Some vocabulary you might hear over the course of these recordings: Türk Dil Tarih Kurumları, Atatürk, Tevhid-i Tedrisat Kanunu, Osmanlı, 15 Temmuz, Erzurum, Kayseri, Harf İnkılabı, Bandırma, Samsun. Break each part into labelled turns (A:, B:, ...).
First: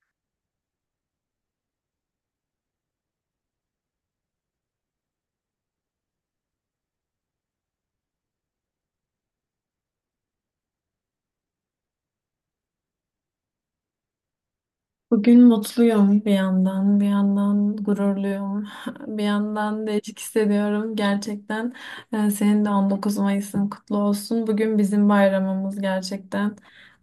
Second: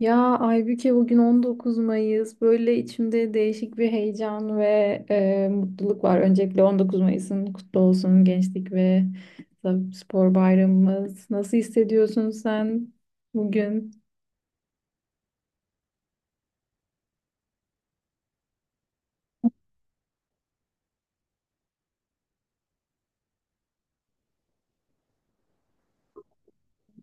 A: Ya Aybüke, bugün 19 Mayıs. Böyle içimde değişik bir heyecan ve mutluluk var. Öncelikle 19 Mayıs'ın kutlu olsun, gençlik ve spor bayramımız. Nasıl hissediyorsun sen bugün?
B: Bugün mutluyum bir yandan, bir yandan gururluyum, bir yandan değişik hissediyorum gerçekten. Senin de 19 Mayıs'ın kutlu olsun. Bugün bizim bayramımız gerçekten.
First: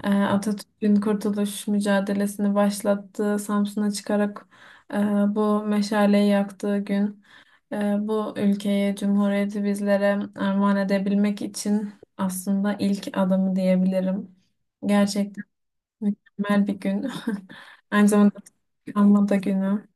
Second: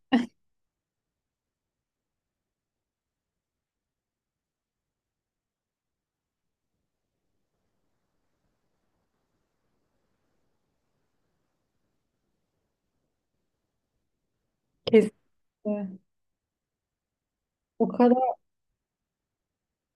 B: Atatürk'ün kurtuluş mücadelesini başlattığı, Samsun'a çıkarak e, bu meşaleyi yaktığı gün, e, bu ülkeyi, cumhuriyeti bizlere armağan edebilmek için aslında ilk adımı diyebilirim.
A: Kes-
B: Gerçekten.
A: E,
B: Mükemmel bir gün.
A: O
B: Aynı
A: kadar
B: zamanda anma da günü.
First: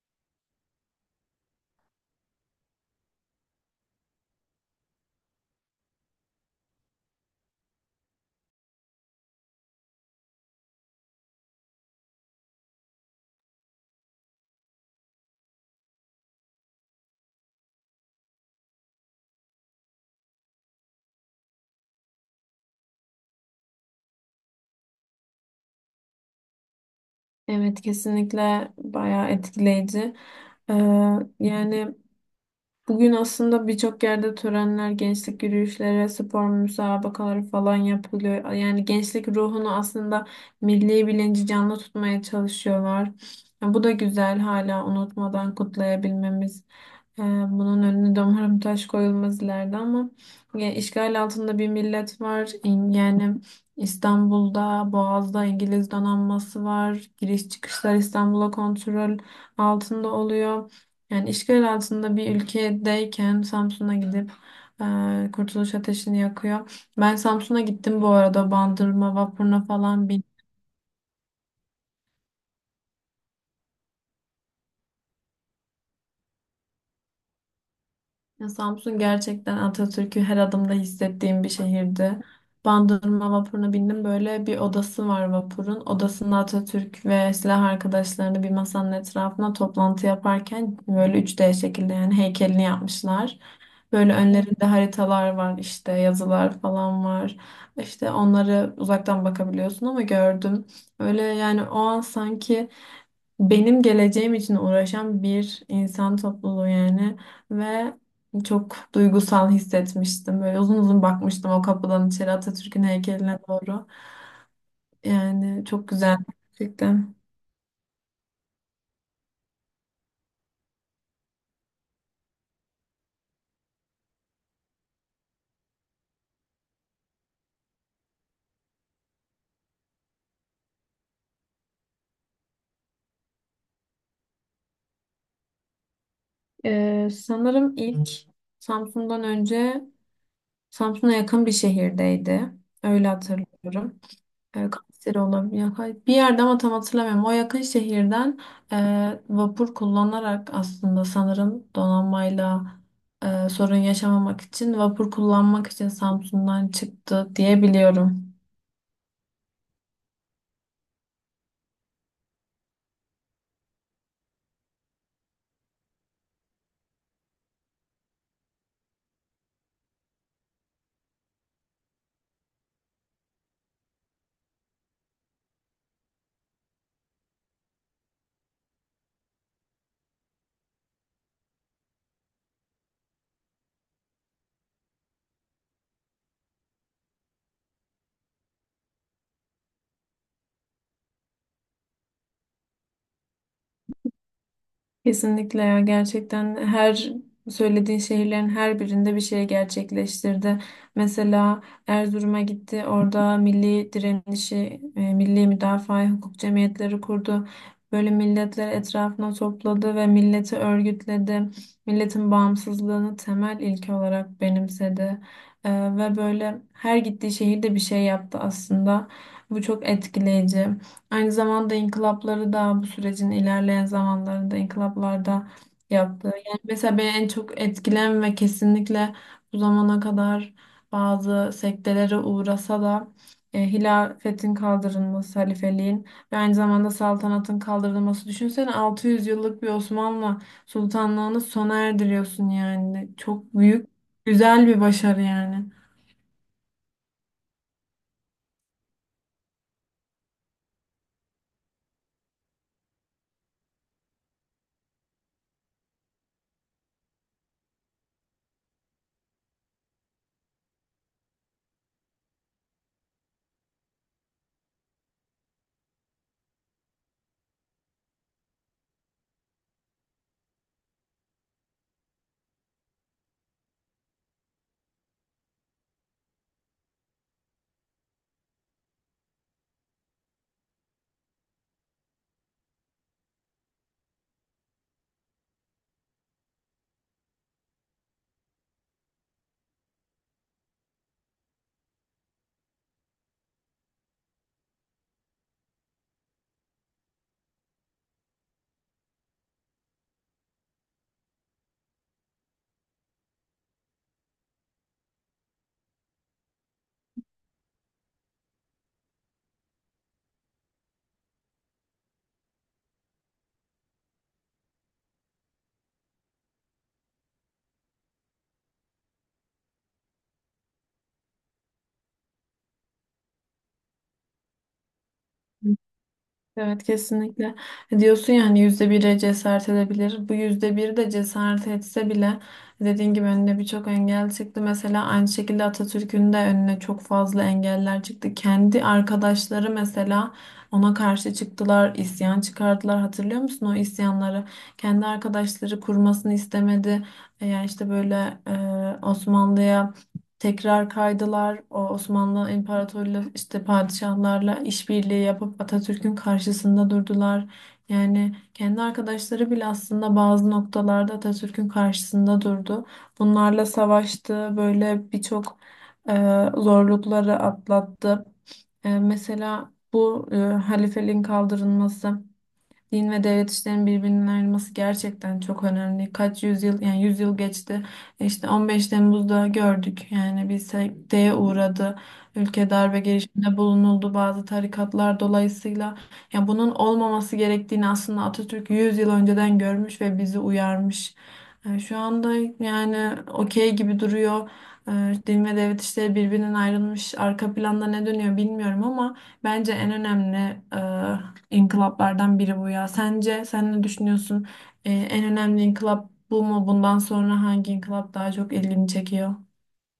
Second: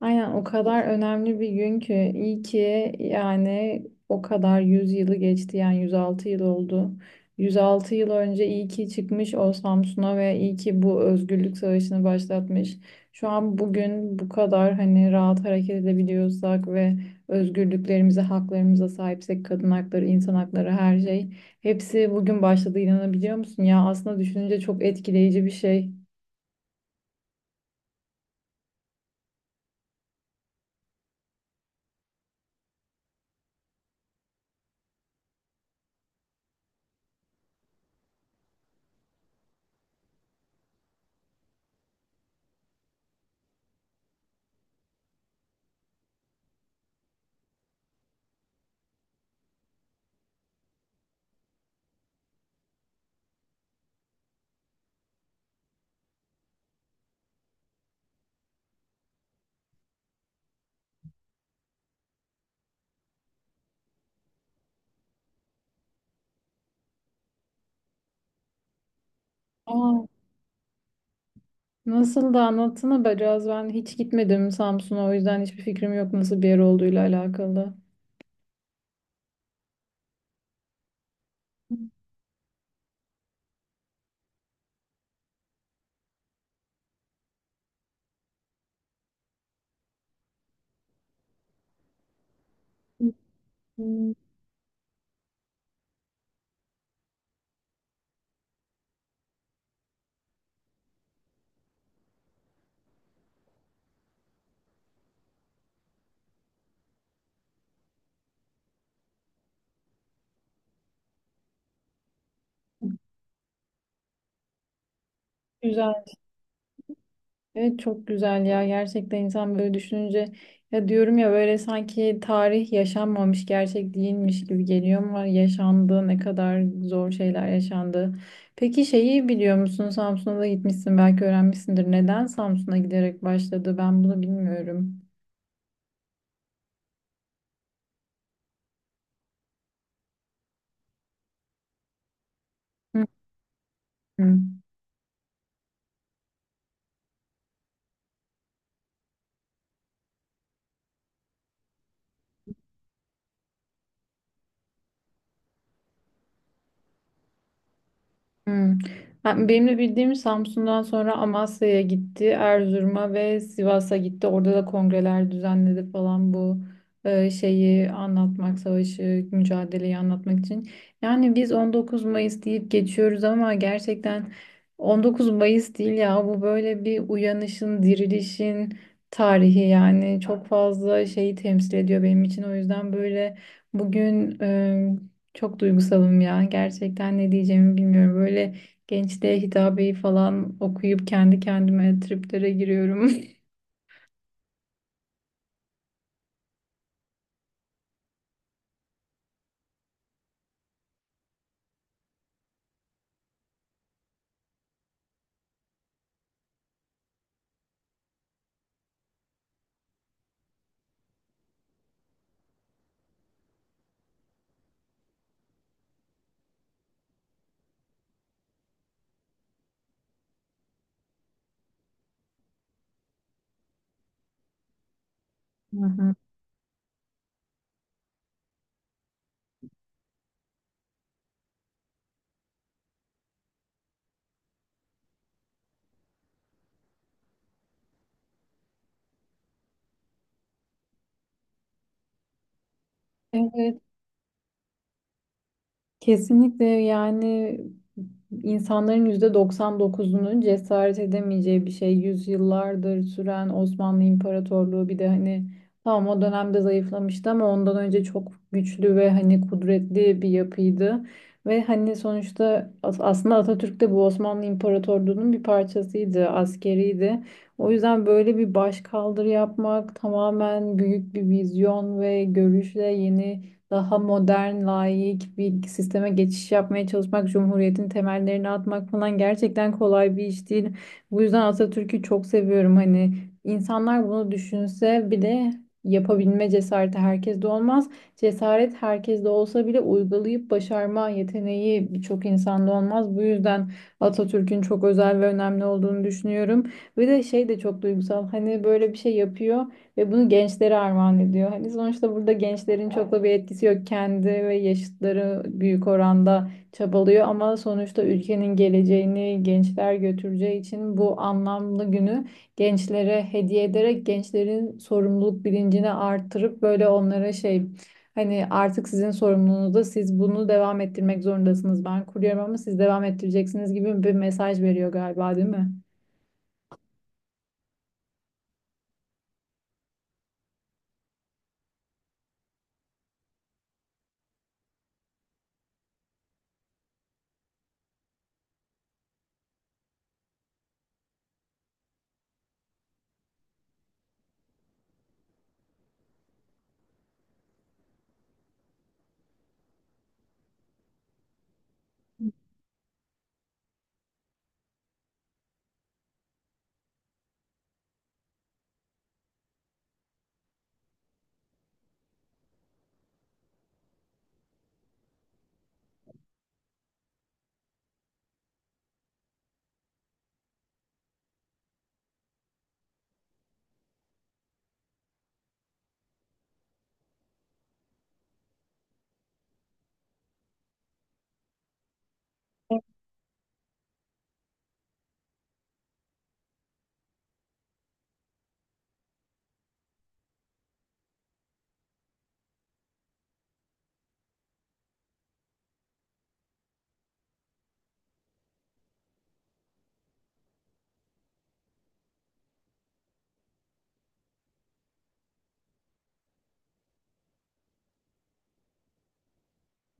A: aynen o kadar önemli bir gün ki iyi ki yani o kadar 100 yılı geçti, yani 106 yıl oldu. 106 yıl önce iyi ki çıkmış o Samsun'a ve iyi ki bu özgürlük savaşını başlatmış. Şu an bugün bu kadar hani rahat hareket edebiliyorsak ve özgürlüklerimize, haklarımıza sahipsek, kadın hakları, insan hakları, her şey, hepsi bugün başladı, inanabiliyor musun? Ya aslında düşününce çok etkileyici bir şey.
B: Evet, kesinlikle bayağı etkileyici. Ee, yani bugün aslında birçok yerde törenler, gençlik yürüyüşleri, spor müsabakaları falan yapılıyor. Yani gençlik ruhunu, aslında milli bilinci canlı tutmaya çalışıyorlar. Ya bu da güzel, hala unutmadan kutlayabilmemiz. Ee, Bunun önüne de umarım taş koyulmaz ileride ama ya, işgal altında bir millet var. Yani İstanbul'da, Boğaz'da İngiliz donanması var. Giriş çıkışlar İstanbul'a kontrol altında oluyor. Yani işgal altında bir ülkedeyken Samsun'a gidip Kurtuluş Ateşi'ni yakıyor. Ben Samsun'a gittim bu arada, Bandırma vapuruna
A: Aa,
B: falan bin.
A: nasıl da anlatsana be Caz. Ben hiç gitmedim Samsun'a. O yüzden hiçbir fikrim yok nasıl bir yer olduğuyla alakalı.
B: Ya Samsun gerçekten Atatürk'ü her adımda hissettiğim bir şehirdi. Bandırma vapuruna bindim. Böyle bir odası var vapurun. Odasında Atatürk ve silah arkadaşlarını bir masanın etrafına toplantı yaparken böyle üç d şekilde yani heykelini yapmışlar.
A: Hmm.
B: Böyle önlerinde haritalar var, işte yazılar falan var. İşte onları uzaktan bakabiliyorsun ama gördüm. Öyle yani o an sanki benim geleceğim için uğraşan bir insan topluluğu yani ve çok duygusal hissetmiştim. Böyle uzun uzun bakmıştım o kapıdan içeri Atatürk'ün heykeline doğru. Yani çok
A: Güzel.
B: güzel gerçekten.
A: Evet, çok güzel ya. Gerçekten insan böyle düşününce ya diyorum ya, böyle sanki tarih yaşanmamış, gerçek değilmiş gibi geliyor ama yaşandı, ne kadar zor şeyler yaşandı. Peki, şeyi biliyor musun? Samsun'a da gitmişsin, belki öğrenmişsindir. Neden Samsun'a giderek başladı? Ben bunu bilmiyorum.
B: Sanırım ilk Samsun'dan önce Samsun'a yakın bir şehirdeydi.
A: Hı
B: Öyle hatırlıyorum.
A: hı.
B: Kayseri olabiliyor. Bir yerde ama tam hatırlamıyorum. O yakın şehirden vapur kullanarak aslında sanırım donanmayla sorun yaşamamak için vapur kullanmak için Samsun'dan çıktı diye biliyorum.
A: Hmm. Benim de bildiğim, Samsun'dan sonra Amasya'ya gitti, Erzurum'a ve Sivas'a gitti. Orada da kongreler düzenledi falan, bu şeyi anlatmak, savaşı, mücadeleyi anlatmak için. Yani biz 19 Mayıs deyip geçiyoruz ama gerçekten 19 Mayıs değil ya bu, böyle bir uyanışın, dirilişin tarihi, yani çok fazla şeyi temsil ediyor benim için. O yüzden böyle bugün çok duygusalım ya. Gerçekten ne diyeceğimi bilmiyorum. Böyle gençliğe hitabeyi falan okuyup kendi kendime triplere giriyorum.
B: Kesinlikle ya, gerçekten her söylediğin şehirlerin her birinde bir şey gerçekleştirdi. Mesela Erzurum'a gitti, orada milli direnişi, milli müdafaa hukuk cemiyetleri kurdu. Böyle milletleri etrafına topladı ve milleti örgütledi. Milletin bağımsızlığını temel ilke olarak benimsedi. E, ve böyle her gittiği şehirde bir şey yaptı aslında. Bu çok etkileyici. Aynı zamanda inkılapları da bu sürecin ilerleyen zamanlarında inkılaplarda
A: Hı hı.
B: yaptı. Yani mesela beni en çok etkilen ve kesinlikle bu zamana kadar bazı sektelere uğrasa da hilafetin kaldırılması, halifeliğin ve aynı zamanda saltanatın kaldırılması. Düşünsene 600 yıllık bir Osmanlı sultanlığını sona erdiriyorsun yani. Çok
A: Evet.
B: büyük, güzel bir başarı yani.
A: Kesinlikle yani insanların %99'unun cesaret edemeyeceği bir şey. Yüzyıllardır süren Osmanlı İmparatorluğu, bir de hani tamam o dönemde zayıflamıştı ama ondan önce çok güçlü ve hani kudretli bir yapıydı. Ve hani sonuçta aslında Atatürk de bu Osmanlı İmparatorluğu'nun bir parçasıydı, askeriydi. O yüzden böyle bir başkaldırı yapmak, tamamen büyük bir vizyon ve görüşle yeni daha modern, layık bir sisteme geçiş yapmaya çalışmak, cumhuriyetin temellerini atmak falan gerçekten kolay bir iş değil. Bu yüzden Atatürk'ü çok seviyorum. Hani insanlar bunu düşünse bile yapabilme cesareti herkeste olmaz. Cesaret herkeste olsa bile uygulayıp başarma yeteneği birçok insanda olmaz. Bu yüzden Atatürk'ün çok özel ve önemli olduğunu düşünüyorum. Bir de şey de çok duygusal. Hani böyle bir şey yapıyor. Ve bunu gençlere armağan ediyor. Hani sonuçta burada gençlerin çok da bir etkisi yok. Kendi ve yaşıtları büyük oranda çabalıyor ama sonuçta ülkenin geleceğini gençler götüreceği için bu anlamlı günü gençlere hediye ederek gençlerin sorumluluk bilincini artırıp böyle onlara şey, hani artık sizin sorumluluğunuzda, siz bunu devam ettirmek zorundasınız. Ben kuruyorum ama siz devam ettireceksiniz gibi bir mesaj veriyor galiba, değil mi?
B: Evet kesinlikle. Diyorsun ya hani yüzde bire cesaret edebilir. Bu yüzde bir de cesaret etse bile dediğin gibi önüne birçok engel çıktı. Mesela aynı şekilde Atatürk'ün de önüne çok fazla engeller çıktı. Kendi arkadaşları mesela ona karşı çıktılar, isyan çıkardılar. Hatırlıyor musun o isyanları? Kendi arkadaşları kurmasını istemedi. Yani işte böyle Osmanlı'ya tekrar kaydılar. O Osmanlı İmparatorluğu işte padişahlarla işbirliği yapıp Atatürk'ün karşısında durdular. Yani kendi arkadaşları bile aslında bazı noktalarda Atatürk'ün karşısında durdu. Bunlarla savaştı. Böyle birçok e, zorlukları atlattı. Mesela bu halifeliğin kaldırılması. Din ve devlet işlerinin birbirinden ayrılması gerçekten çok önemli. Kaç yüzyıl yani yüzyıl geçti. İşte 15 Temmuz'da gördük. Yani bir sekteye uğradı. Ülke darbe girişiminde bulunuldu bazı tarikatlar dolayısıyla. Yani bunun olmaması gerektiğini aslında Atatürk 100 yıl önceden görmüş ve bizi uyarmış. Yani şu anda yani okey gibi duruyor. Din ve devlet işleri birbirinden ayrılmış. Arka planda ne dönüyor bilmiyorum ama bence en önemli e, inkılaplardan biri bu ya. Sence sen ne düşünüyorsun? En önemli inkılap bu mu? Bundan sonra hangi inkılap daha çok ilgini çekiyor?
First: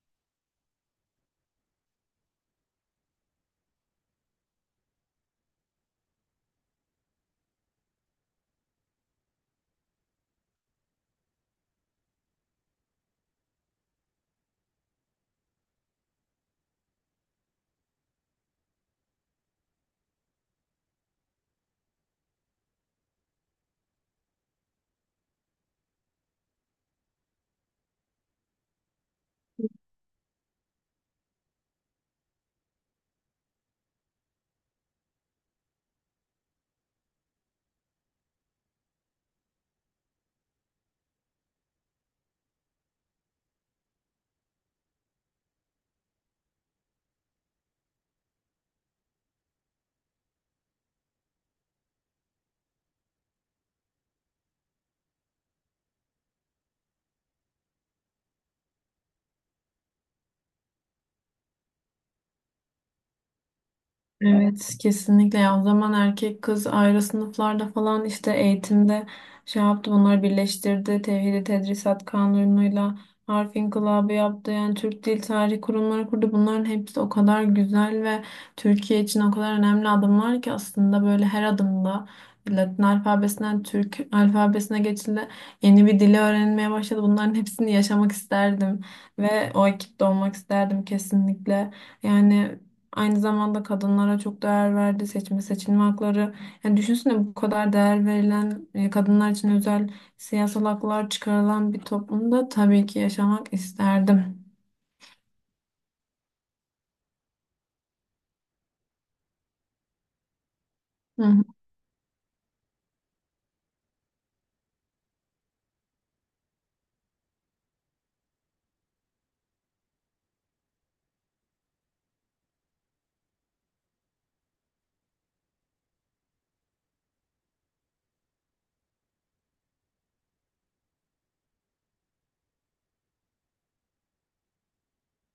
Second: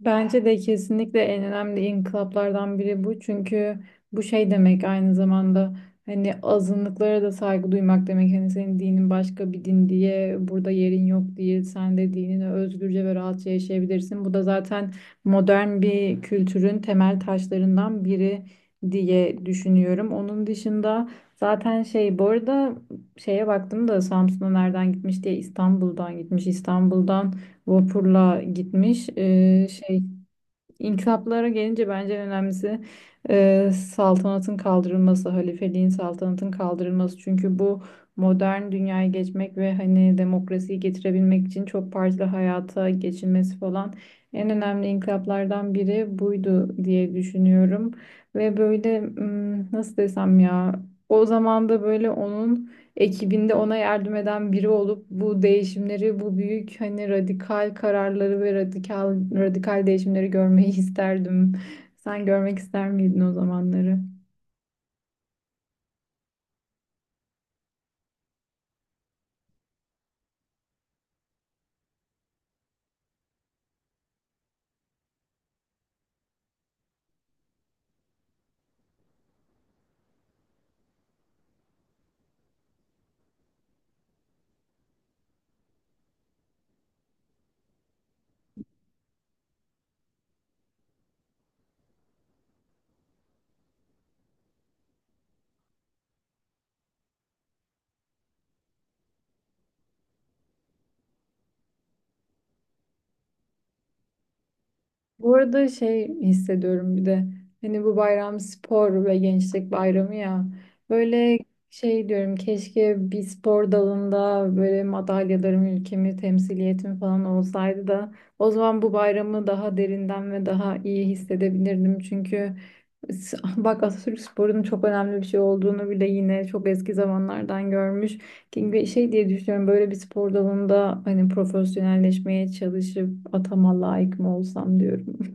A: Bence de kesinlikle en önemli inkılaplardan biri bu. Çünkü bu şey demek, aynı zamanda hani azınlıklara da saygı duymak demek. Hani senin dinin başka bir din diye burada yerin yok diye, sen de dinini özgürce ve rahatça yaşayabilirsin. Bu da zaten modern bir kültürün temel taşlarından biri diye düşünüyorum. Onun dışında zaten şey, bu arada şeye baktım da Samsun'a nereden gitmiş diye, İstanbul'dan gitmiş. İstanbul'dan vapurla gitmiş. Şey, inkılaplara gelince bence en önemlisi saltanatın kaldırılması, halifeliğin, saltanatın kaldırılması. Çünkü bu, modern dünyaya geçmek ve hani demokrasiyi getirebilmek için çok partili hayata geçilmesi falan, en önemli inkılaplardan biri buydu diye düşünüyorum. Ve böyle nasıl desem ya, o zaman da böyle onun ekibinde ona yardım eden biri olup bu değişimleri, bu büyük hani radikal kararları ve radikal radikal değişimleri görmeyi isterdim. Sen görmek ister miydin o zamanları?
B: Evet kesinlikle ya, o zaman erkek kız ayrı sınıflarda falan işte eğitimde şey yaptı, bunları birleştirdi Tevhid-i Tedrisat Kanunu'yla. Harf İnkılabı yaptı, yani Türk Dil Tarih Kurumları kurdu. Bunların hepsi o kadar güzel ve Türkiye için o kadar önemli adımlar ki aslında böyle her adımda Latin alfabesinden Türk alfabesine geçildi, yeni bir dili öğrenmeye başladı. Bunların hepsini yaşamak isterdim ve o ekipte olmak isterdim kesinlikle. Yani aynı zamanda kadınlara çok değer verdi. Seçme seçilme hakları. Yani düşünsene bu kadar değer verilen kadınlar için özel siyasal haklar çıkarılan bir toplumda tabii ki yaşamak isterdim.
A: Bu arada şey hissediyorum bir de, hani bu bayram spor ve gençlik bayramı ya, böyle
B: Hı.
A: şey diyorum, keşke bir spor dalında böyle madalyalarım, ülkemi temsiliyetim falan olsaydı da o zaman bu bayramı daha derinden ve daha iyi hissedebilirdim çünkü bak, Atatürk sporunun çok önemli bir şey olduğunu bile yine çok eski zamanlardan görmüş. Ve şey diye düşünüyorum, böyle bir spor dalında hani profesyonelleşmeye çalışıp atama layık mı olsam diyorum.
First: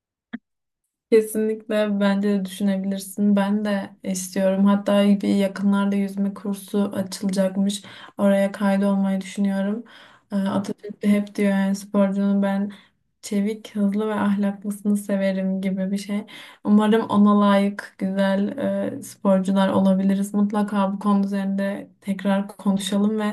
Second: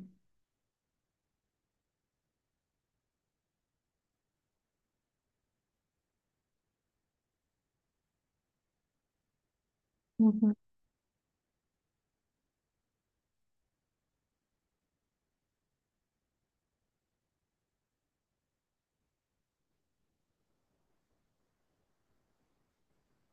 B: Kesinlikle bence de düşünebilirsin. Ben de istiyorum. Hatta bir yakınlarda yüzme kursu açılacakmış. Oraya kaydolmayı düşünüyorum.
A: Hı hı.
B: Atatürk de hep diyor yani sporcunun ben çevik, hızlı ve ahlaklısını severim gibi bir şey. Umarım ona layık güzel sporcular olabiliriz. Mutlaka bu konu üzerinde tekrar konuşalım ve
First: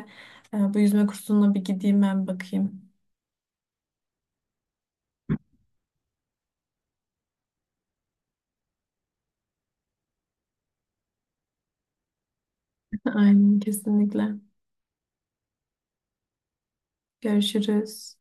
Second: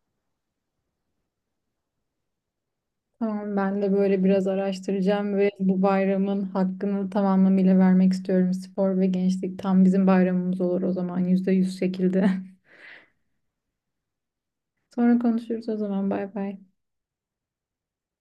B: bu yüzme kursuna bir gideyim ben bakayım.
A: Tamam, ben de böyle biraz araştıracağım ve bu bayramın hakkını tamamlamıyla vermek istiyorum. Spor ve gençlik tam bizim bayramımız olur o zaman, %100 şekilde.
B: Aynen kesinlikle.
A: Sonra konuşuruz o zaman, bay bay.
B: Görüşürüz.